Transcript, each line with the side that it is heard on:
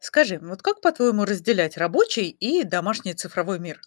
left: Скажи, вот как, по-твоему, разделять рабочий и домашний цифровой мир?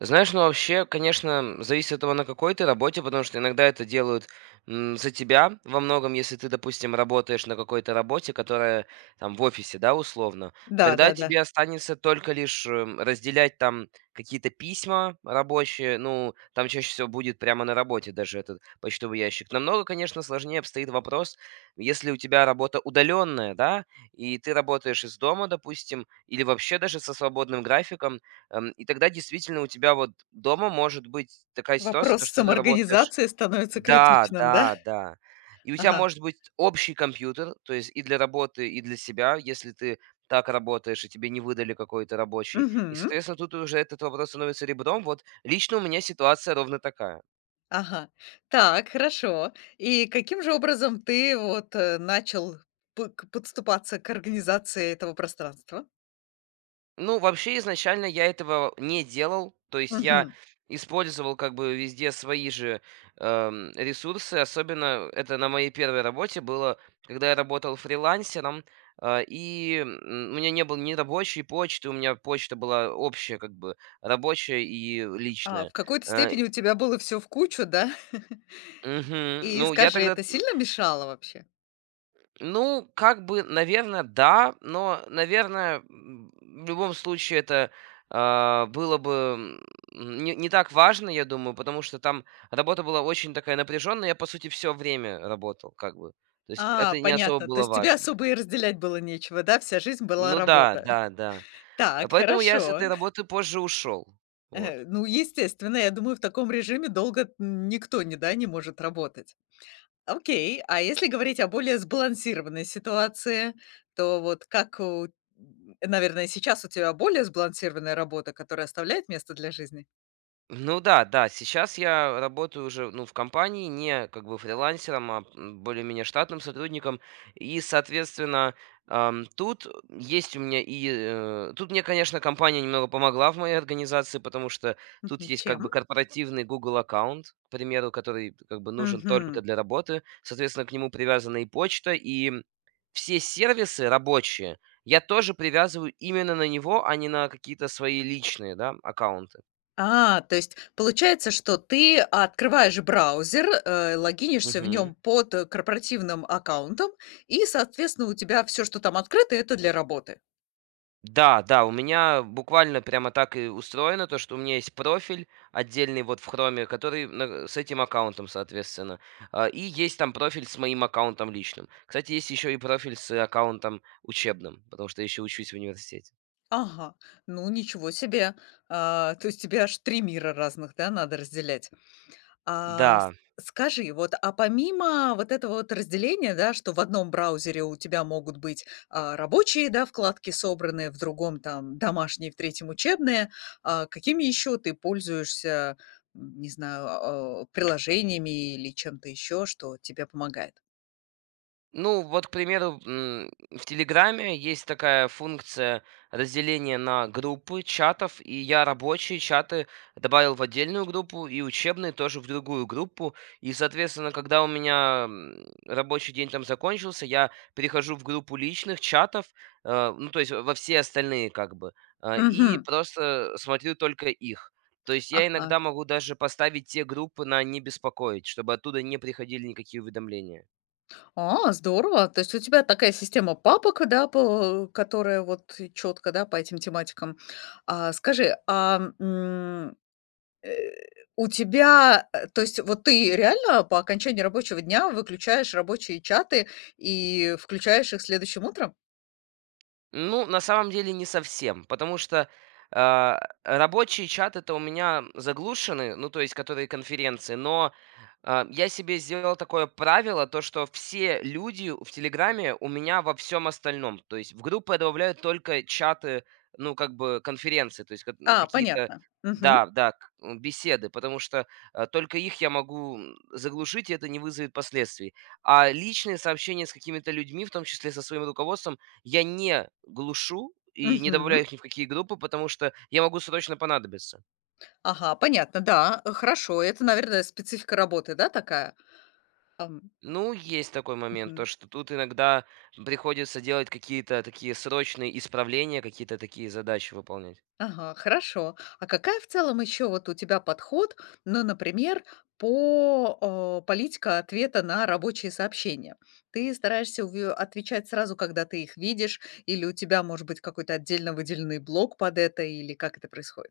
right: Знаешь, ну вообще, конечно, зависит от того, на какой ты работе, потому что иногда это делают за тебя во многом, если ты, допустим, работаешь на какой-то работе, которая там в офисе, да, условно, тогда
left: Да-да-да.
right: тебе останется только лишь разделять там какие-то письма рабочие, ну, там чаще всего будет прямо на работе даже этот почтовый ящик. Намного, конечно, сложнее обстоит вопрос, если у тебя работа удаленная, да, и ты работаешь из дома, допустим, или вообще даже со свободным графиком. И тогда действительно у тебя вот дома может быть такая ситуация,
left: Вопрос
right: то, что ты работаешь.
left: самоорганизации становится
right: Да,
left: критичным, да?
right: да, да. И у тебя
left: Ага.
right: может быть общий компьютер, то есть и для работы, и для себя, если ты так работаешь, и тебе не выдали какой-то рабочий. И,
left: Мгм.
right: соответственно, тут уже этот вопрос становится ребром. Вот лично у меня ситуация ровно такая.
left: Ага. Так, хорошо. И каким же образом ты вот начал подступаться к организации этого пространства?
right: Ну, вообще, изначально я этого не делал. То есть я
left: Мгм.
right: использовал как бы везде свои же ресурсы. Особенно это на моей первой работе было, когда я работал фрилансером. И у меня не было ни рабочей почты, у меня почта была общая, как бы рабочая и личная.
left: В какой-то
right: Э,
left: степени у тебя было все в кучу, да?
right: Мгм.
left: И
right: Ну, я
left: скажи,
right: тогда.
left: это сильно мешало вообще?
right: Ну, как бы, наверное, да, но, наверное, в любом случае это было бы не так важно, я думаю, потому что там работа была очень такая напряженная, я, по сути, все время работал, как бы. То есть это не особо
left: Понятно. То
right: было
left: есть тебе
right: важно.
left: особо и разделять было нечего, да? Вся жизнь была
right: Ну да,
left: работа.
right: да, да.
left: Так,
right: Поэтому я с
left: хорошо.
right: этой работы позже ушел. Вот.
left: Ну, естественно, я думаю, в таком режиме долго никто, не, да, не может работать. Окей, а если говорить о более сбалансированной ситуации, то вот как наверное, сейчас у тебя более сбалансированная работа, которая оставляет место для жизни?
right: Ну да, да, сейчас я работаю уже, ну, в компании, не как бы фрилансером, а более-менее штатным сотрудником. И, соответственно, тут есть у меня и... э, тут мне, конечно, компания немного помогла в моей организации, потому что тут
left: Мгм.
right: есть как бы
left: Чем?
right: корпоративный Google аккаунт, к примеру, который как бы нужен только
left: Мгм.
right: для работы. Соответственно, к нему привязана и почта, и все сервисы рабочие я тоже привязываю именно на него, а не на какие-то свои личные, да, аккаунты.
left: То есть получается, что ты открываешь браузер, логинишься в
right: Мгм.
left: нем под корпоративным аккаунтом, и, соответственно, у тебя все, что там открыто, это для работы.
right: Да, да, у меня буквально прямо так и устроено, то, что у меня есть профиль отдельный вот в Хроме, который с этим аккаунтом, соответственно. И есть там профиль с моим аккаунтом личным. Кстати, есть еще и профиль с аккаунтом учебным, потому что я еще учусь в университете.
left: Ага, ну, ничего себе. То есть тебе аж 3 мира разных, да, надо разделять. А, с
right: Да.
left: скажи, вот, а помимо вот этого вот разделения, да, что в одном браузере у тебя могут быть рабочие, да, вкладки собраны, в другом там домашние, в третьем учебные, какими еще ты пользуешься, не знаю, приложениями или чем-то еще, что тебе помогает?
right: Ну, вот, к примеру, в "Телеграме" есть такая функция разделения на группы чатов, и я рабочие чаты добавил в отдельную группу и учебные тоже в другую группу. И, соответственно, когда у меня, рабочий день там закончился, я перехожу в группу личных чатов, ну, то есть во все остальные как бы, и
left: Мгм.
right: просто смотрю только их. То есть я
left: Ага.
right: иногда могу даже поставить те группы на "не беспокоить", чтобы оттуда не приходили никакие уведомления.
left: Здорово. То есть у тебя такая система папок, да, по которая вот четко, да, по этим тематикам. А скажи, Э, у тебя, то есть вот ты реально по окончании рабочего дня выключаешь рабочие чаты и включаешь их следующим утром?
right: Ну, на самом деле не совсем, потому что рабочие чаты-то у меня заглушены, ну, то есть, которые конференции, но я себе сделал такое правило, то что все люди в "Телеграме" у меня во всем остальном. То есть в группы я добавляю только чаты, ну, как бы конференции, то есть как какие-то
left: Понятно. Мгм.
right: да, да, беседы, потому что только их я могу заглушить, и это не вызовет последствий. А личные сообщения с какими-то людьми, в том числе со своим руководством, я не глушу и не
left: Мгм.
right: добавляю их ни в какие группы, потому что я могу срочно понадобиться.
left: Ага, понятно, да, хорошо. Это, наверное, специфика работы, да, такая? Ам,
right: Ну, есть такой момент, то
left: мгм.
right: что тут иногда приходится делать какие-то такие срочные исправления, какие-то такие задачи выполнять.
left: Ага, хорошо. А какая в целом еще вот у тебя подход, ну, например, политика ответа на рабочие сообщения? Ты стараешься отвечать сразу, когда ты их видишь, или у тебя может быть какой-то отдельно выделенный блок под это, или как это происходит?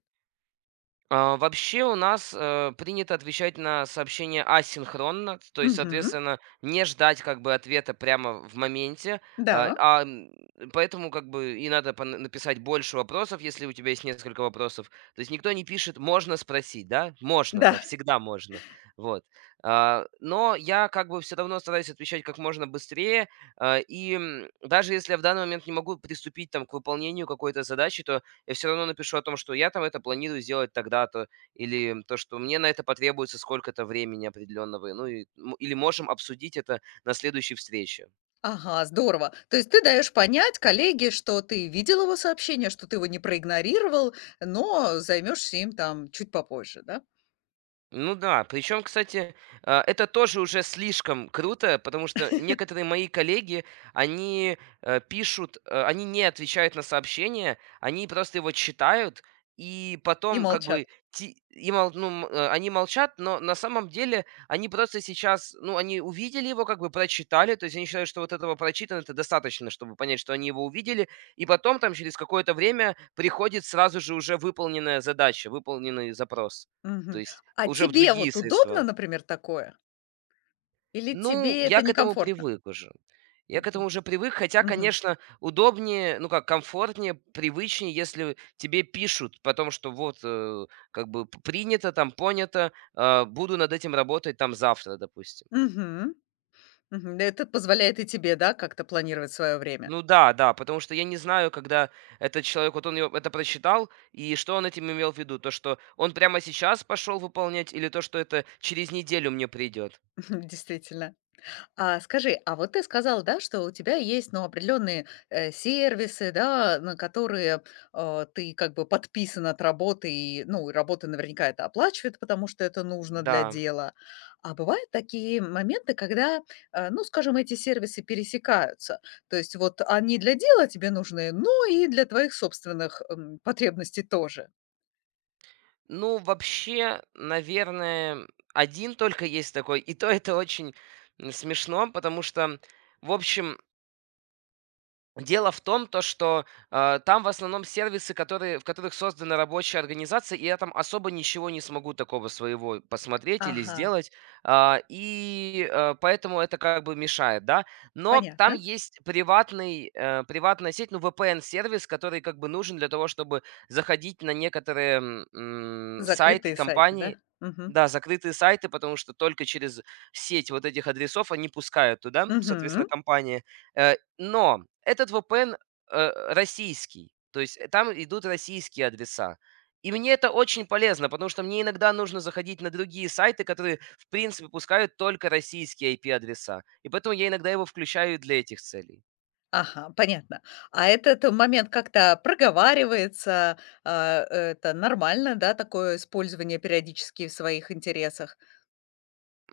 right: Вообще у нас, принято отвечать на сообщения асинхронно, то есть,
left: Угу.
right: соответственно, не ждать как бы ответа прямо в моменте. А,
left: Да,
right: а, м, поэтому как бы и надо пон написать больше вопросов, если у тебя есть несколько вопросов. То есть никто не пишет: "Можно спросить?" Да? Можно, да,
left: да.
right: всегда можно. Вот. Но я как бы все равно стараюсь отвечать как можно быстрее. И, даже если я в данный момент не могу приступить там к выполнению какой-то задачи, то я все равно напишу о том, что я там это планирую сделать тогда-то, или то, что мне на это потребуется сколько-то времени определенного, ну и, или можем обсудить это на следующей встрече.
left: Ага, здорово. То есть ты даешь понять коллеге, что ты видел его сообщение, что ты его не проигнорировал, но займешься им там чуть попозже, да?
right: Ну да, причем, кстати, это тоже уже слишком круто, потому что некоторые мои коллеги, они пишут, они не отвечают на сообщения, они просто его читают, и
left: И
right: потом как
left: молчат.
right: бы ну, они молчат, но на самом деле они просто сейчас, ну, они увидели его, как бы прочитали, то есть они считают, что вот этого прочитано это достаточно, чтобы понять, что они его увидели, и потом там через какое-то время приходит сразу же уже выполненная задача, выполненный запрос. То
left: Мгм.
right: есть
left: А
right: уже в
left: тебе
right: другие
left: вот удобно,
right: средства.
left: например, такое? Или
right: Ну,
left: тебе
right: я
left: это
right: к этому
left: некомфортно?
right: привык уже. Я к этому
left: Мгм.
right: уже привык, хотя,
left: Мгм.
right: конечно, удобнее, ну как, комфортнее, привычнее, если тебе пишут потом, что вот, как бы принято, там понято, буду над этим работать там завтра, допустим.
left: Мгм. Мгм. Да, это позволяет и тебе, да, как-то планировать свое время.
right: Ну да, да, потому что я не знаю, когда этот человек, вот он это прочитал, и что он этим имел в виду, то, что он прямо сейчас пошел выполнять, или то, что это через неделю мне придет.
left: Действительно. А скажи, а вот ты сказал, да, что у тебя есть, ну, определенные сервисы, да, на которые ты как бы подписан от работы, и, ну, и работа наверняка это оплачивает, потому что это нужно для
right: Да.
left: дела. А бывают такие моменты, когда, ну, скажем, эти сервисы пересекаются. То есть вот они для дела тебе нужны, но и для твоих собственных потребностей тоже.
right: Ну, вообще, наверное, один только есть такой, и то это очень смешно, потому что, в общем, дело в том, то что там в основном сервисы, которые в которых создана рабочая организация, и я там особо ничего не смогу такого своего посмотреть или
left: Ага,
right: сделать. И поэтому это как бы мешает, да. Но там
left: понятно.
right: есть приватная сеть, ну, VPN-сервис, который как бы нужен для того, чтобы заходить на некоторые сайты
left: Закрытые сайты, да?
right: компаний.
left: Угу.
right: Да, закрытые сайты, потому что только через сеть вот этих адресов они пускают туда, соответственно,
left: Угу.
right: компании. Но этот VPN российский, то есть, там идут российские адреса. И мне это очень полезно, потому что мне иногда нужно заходить на другие сайты, которые, в принципе, пускают только российские IP-адреса. И поэтому я иногда его включаю для этих целей.
left: Ага, понятно. А этот момент как-то проговаривается? Это нормально, да, такое использование периодически в своих интересах?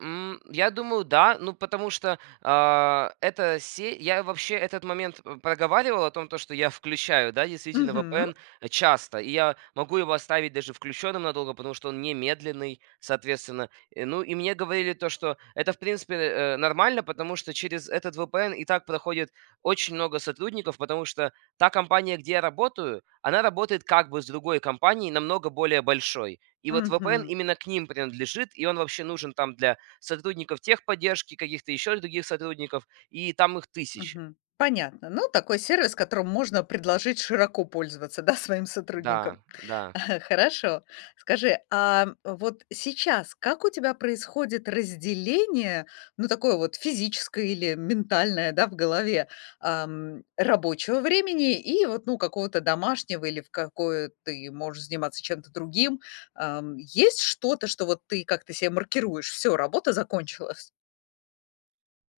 right: Я думаю, да. Ну, потому что, а, эта се я вообще этот момент проговаривал о том, то, что я включаю, да, действительно,
left: Мгм,
right: VPN часто. И я могу его оставить даже включенным надолго, потому что он не медленный, соответственно. Ну, и мне говорили то, что это, в принципе, нормально, потому что через этот VPN и так проходит очень много сотрудников, потому что та компания, где я работаю, она работает как бы с другой компанией, намного более большой. И вот VPN
left: мгм,
right: именно к ним принадлежит, и он вообще нужен там для сотрудников техподдержки, каких-то еще других сотрудников, и там их тысячи.
left: мгм. Понятно. Ну, такой сервис, которым можно предложить широко пользоваться, да, своим
right: Да,
left: сотрудникам.
right: да.
left: Хорошо. Скажи, а вот сейчас как у тебя происходит разделение, ну, такое вот физическое или ментальное, да, в голове, рабочего времени и вот, ну, какого-то домашнего или в какое ты можешь заниматься чем-то другим? Есть что-то, что вот ты как-то себе маркируешь: все, работа закончилась»?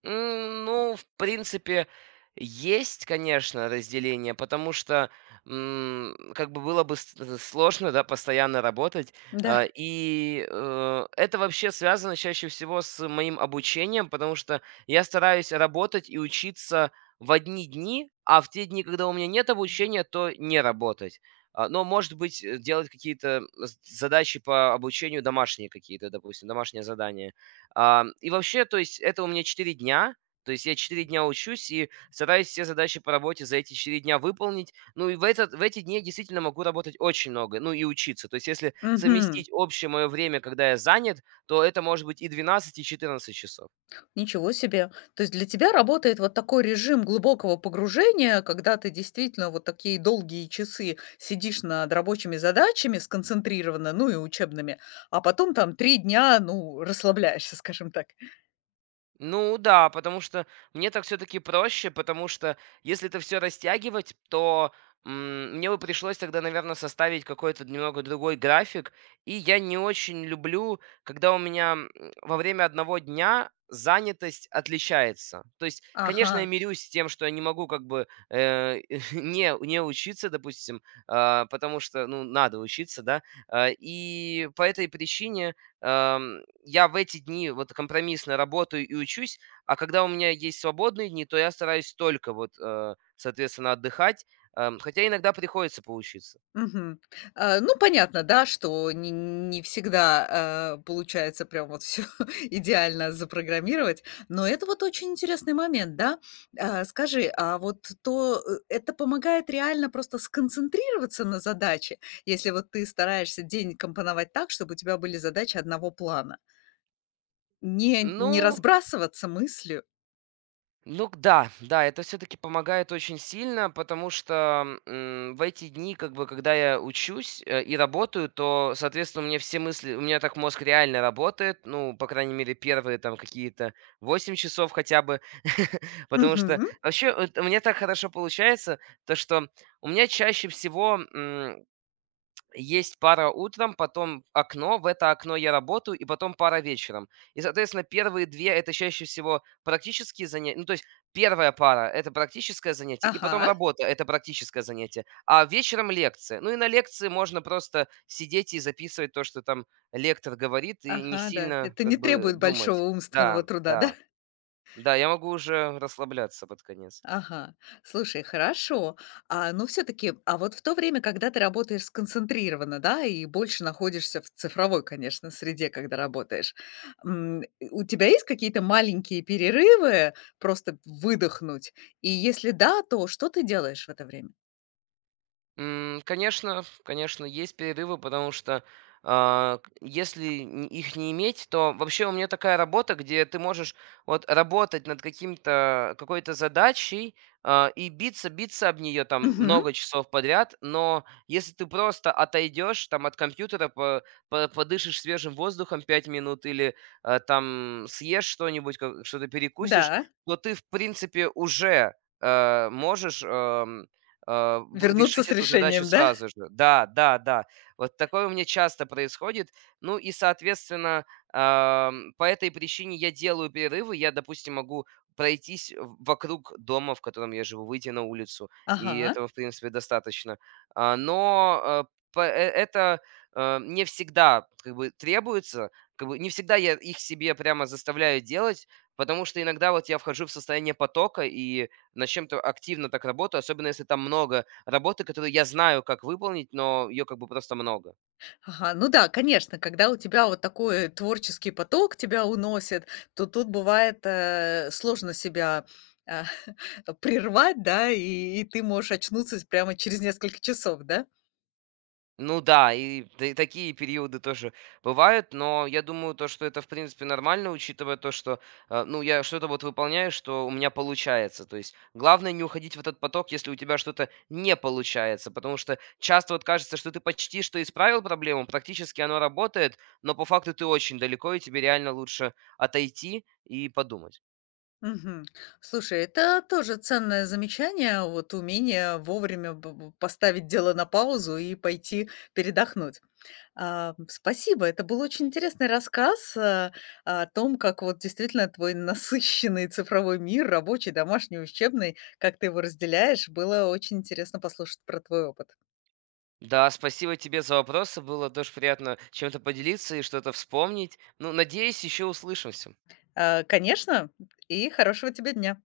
right: Ну, в принципе, есть, конечно, разделение, потому что как бы было бы сложно, да, постоянно работать.
left: Да.
right: И это вообще связано чаще всего с моим обучением, потому что я стараюсь работать и учиться в одни дни, а в те дни, когда у меня нет обучения, то не работать. Но, может быть, делать какие-то задачи по обучению домашние какие-то, допустим, домашнее задание. И вообще, то есть это у меня 4 дня. То есть я 4 дня учусь и стараюсь все задачи по работе за эти 4 дня выполнить. Ну и в эти дни я действительно могу работать очень много, ну и учиться. То есть если совместить общее мое время, когда я занят, то это может быть и 12 и 14 часов.
left: Ничего себе. То есть для тебя работает вот такой режим глубокого погружения, когда ты действительно вот такие долгие часы сидишь над рабочими задачами сконцентрированно, ну и учебными, а потом там 3 дня, ну, расслабляешься, скажем так.
right: Ну да, потому что мне так все-таки проще, потому что если это все растягивать, то мне бы пришлось тогда, наверное, составить какой-то немного другой график. И я не очень люблю, когда у меня во время одного дня занятость отличается. То есть,
left: Ага.
right: конечно, я мирюсь с тем, что я не могу как бы не учиться, допустим, потому что, ну, надо учиться, да. И по этой причине я в эти дни вот компромиссно работаю и учусь, а когда у меня есть свободные дни, то я стараюсь только вот, соответственно, отдыхать, хотя иногда приходится поучиться.
left: Мгм. Ну, понятно, да, что не всегда, получается прям вот все идеально запрограммировать, но это вот очень интересный момент, да. Скажи, а вот это помогает реально просто сконцентрироваться на задаче, если вот ты стараешься день компоновать так, чтобы у тебя были задачи одного плана? Не
right: Ну,
left: разбрасываться мыслью?
right: Ну да, да, это все-таки помогает очень сильно, потому что в эти дни, как бы, когда я учусь и работаю, то, соответственно, у меня все мысли, у меня так мозг реально работает, ну, по крайней мере, первые там какие-то 8 часов хотя бы, потому что
left: Мгм.
right: вообще вот у меня так хорошо получается, то что у меня чаще всего есть пара утром, потом окно, в это окно я работаю, и потом пара вечером. И, соответственно, первые две это чаще всего практические занятия. Ну, то есть первая пара- это практическое занятие, и потом
left: Ага,
right: работа- это практическое занятие, а вечером лекция. Ну, и на лекции можно просто сидеть и записывать то, что там лектор говорит, и не
left: ага, да.
right: сильно
left: Это
right: как
left: не
right: бы
left: требует
right: думать.
left: большого умственного
right: Да,
left: труда,
right: да,
left: да?
right: да, я могу уже расслабляться под конец.
left: Ага. Слушай, хорошо. Ну, все таки а вот в то время, когда ты работаешь сконцентрированно, да, и больше находишься в цифровой, конечно, среде, когда работаешь, м, у тебя есть какие-то маленькие перерывы, просто выдохнуть? И если да, то что ты делаешь в это время?
right: Конечно, конечно, есть перерывы, потому что а, к если н их не иметь, то вообще у меня такая работа, где ты можешь вот работать над каким-то какой-то задачей, и биться об нее там
left: Мгм.
right: много часов подряд. Но если ты просто отойдешь там от компьютера, по подышишь свежим воздухом 5 минут или, там съешь что-нибудь, ка что-то перекусишь,
left: Да.
right: то ты, в принципе, уже, можешь, э, в
left: Вернуться
right: решить
left: с
right: эту задачу
left: решением, да?
right: сразу же. Да, да, да. Вот такое у меня часто происходит. Ну и, соответственно, по этой причине я делаю перерывы. Я, допустим, могу пройтись вокруг дома, в котором я живу, выйти на улицу, и
left: Ага.
right: этого, в принципе, достаточно. Но это не всегда как бы требуется, как бы не всегда я их себе прямо заставляю делать, потому что иногда вот я вхожу в состояние потока и над чем-то активно так работаю, особенно если там много работы, которую я знаю, как выполнить, но ее как бы просто много.
left: Ага, ну да, конечно, когда у тебя вот такой творческий поток тебя уносит, то тут бывает, сложно себя, э, прервать, да, и ты можешь очнуться прямо через несколько часов, да?
right: Ну да, и такие периоды тоже бывают, но я думаю, то, что это, в принципе, нормально, учитывая то, что, ну, я что-то вот выполняю, что у меня получается. То есть главное не уходить в этот поток, если у тебя что-то не получается, потому что часто вот кажется, что ты почти что исправил проблему, практически оно работает, но по факту ты очень далеко, и тебе реально лучше отойти и подумать.
left: Мгм. Слушай, это тоже ценное замечание, вот умение вовремя б б поставить дело на паузу и пойти передохнуть. Спасибо. Это был очень интересный рассказ, о том, как вот действительно твой насыщенный цифровой мир, рабочий, домашний, учебный, как ты его разделяешь. Было очень интересно послушать про твой опыт.
right: Да, спасибо тебе за вопросы. Было тоже приятно чем-то поделиться и что-то вспомнить. Ну, надеюсь, еще услышимся.
left: Конечно, и хорошего тебе дня.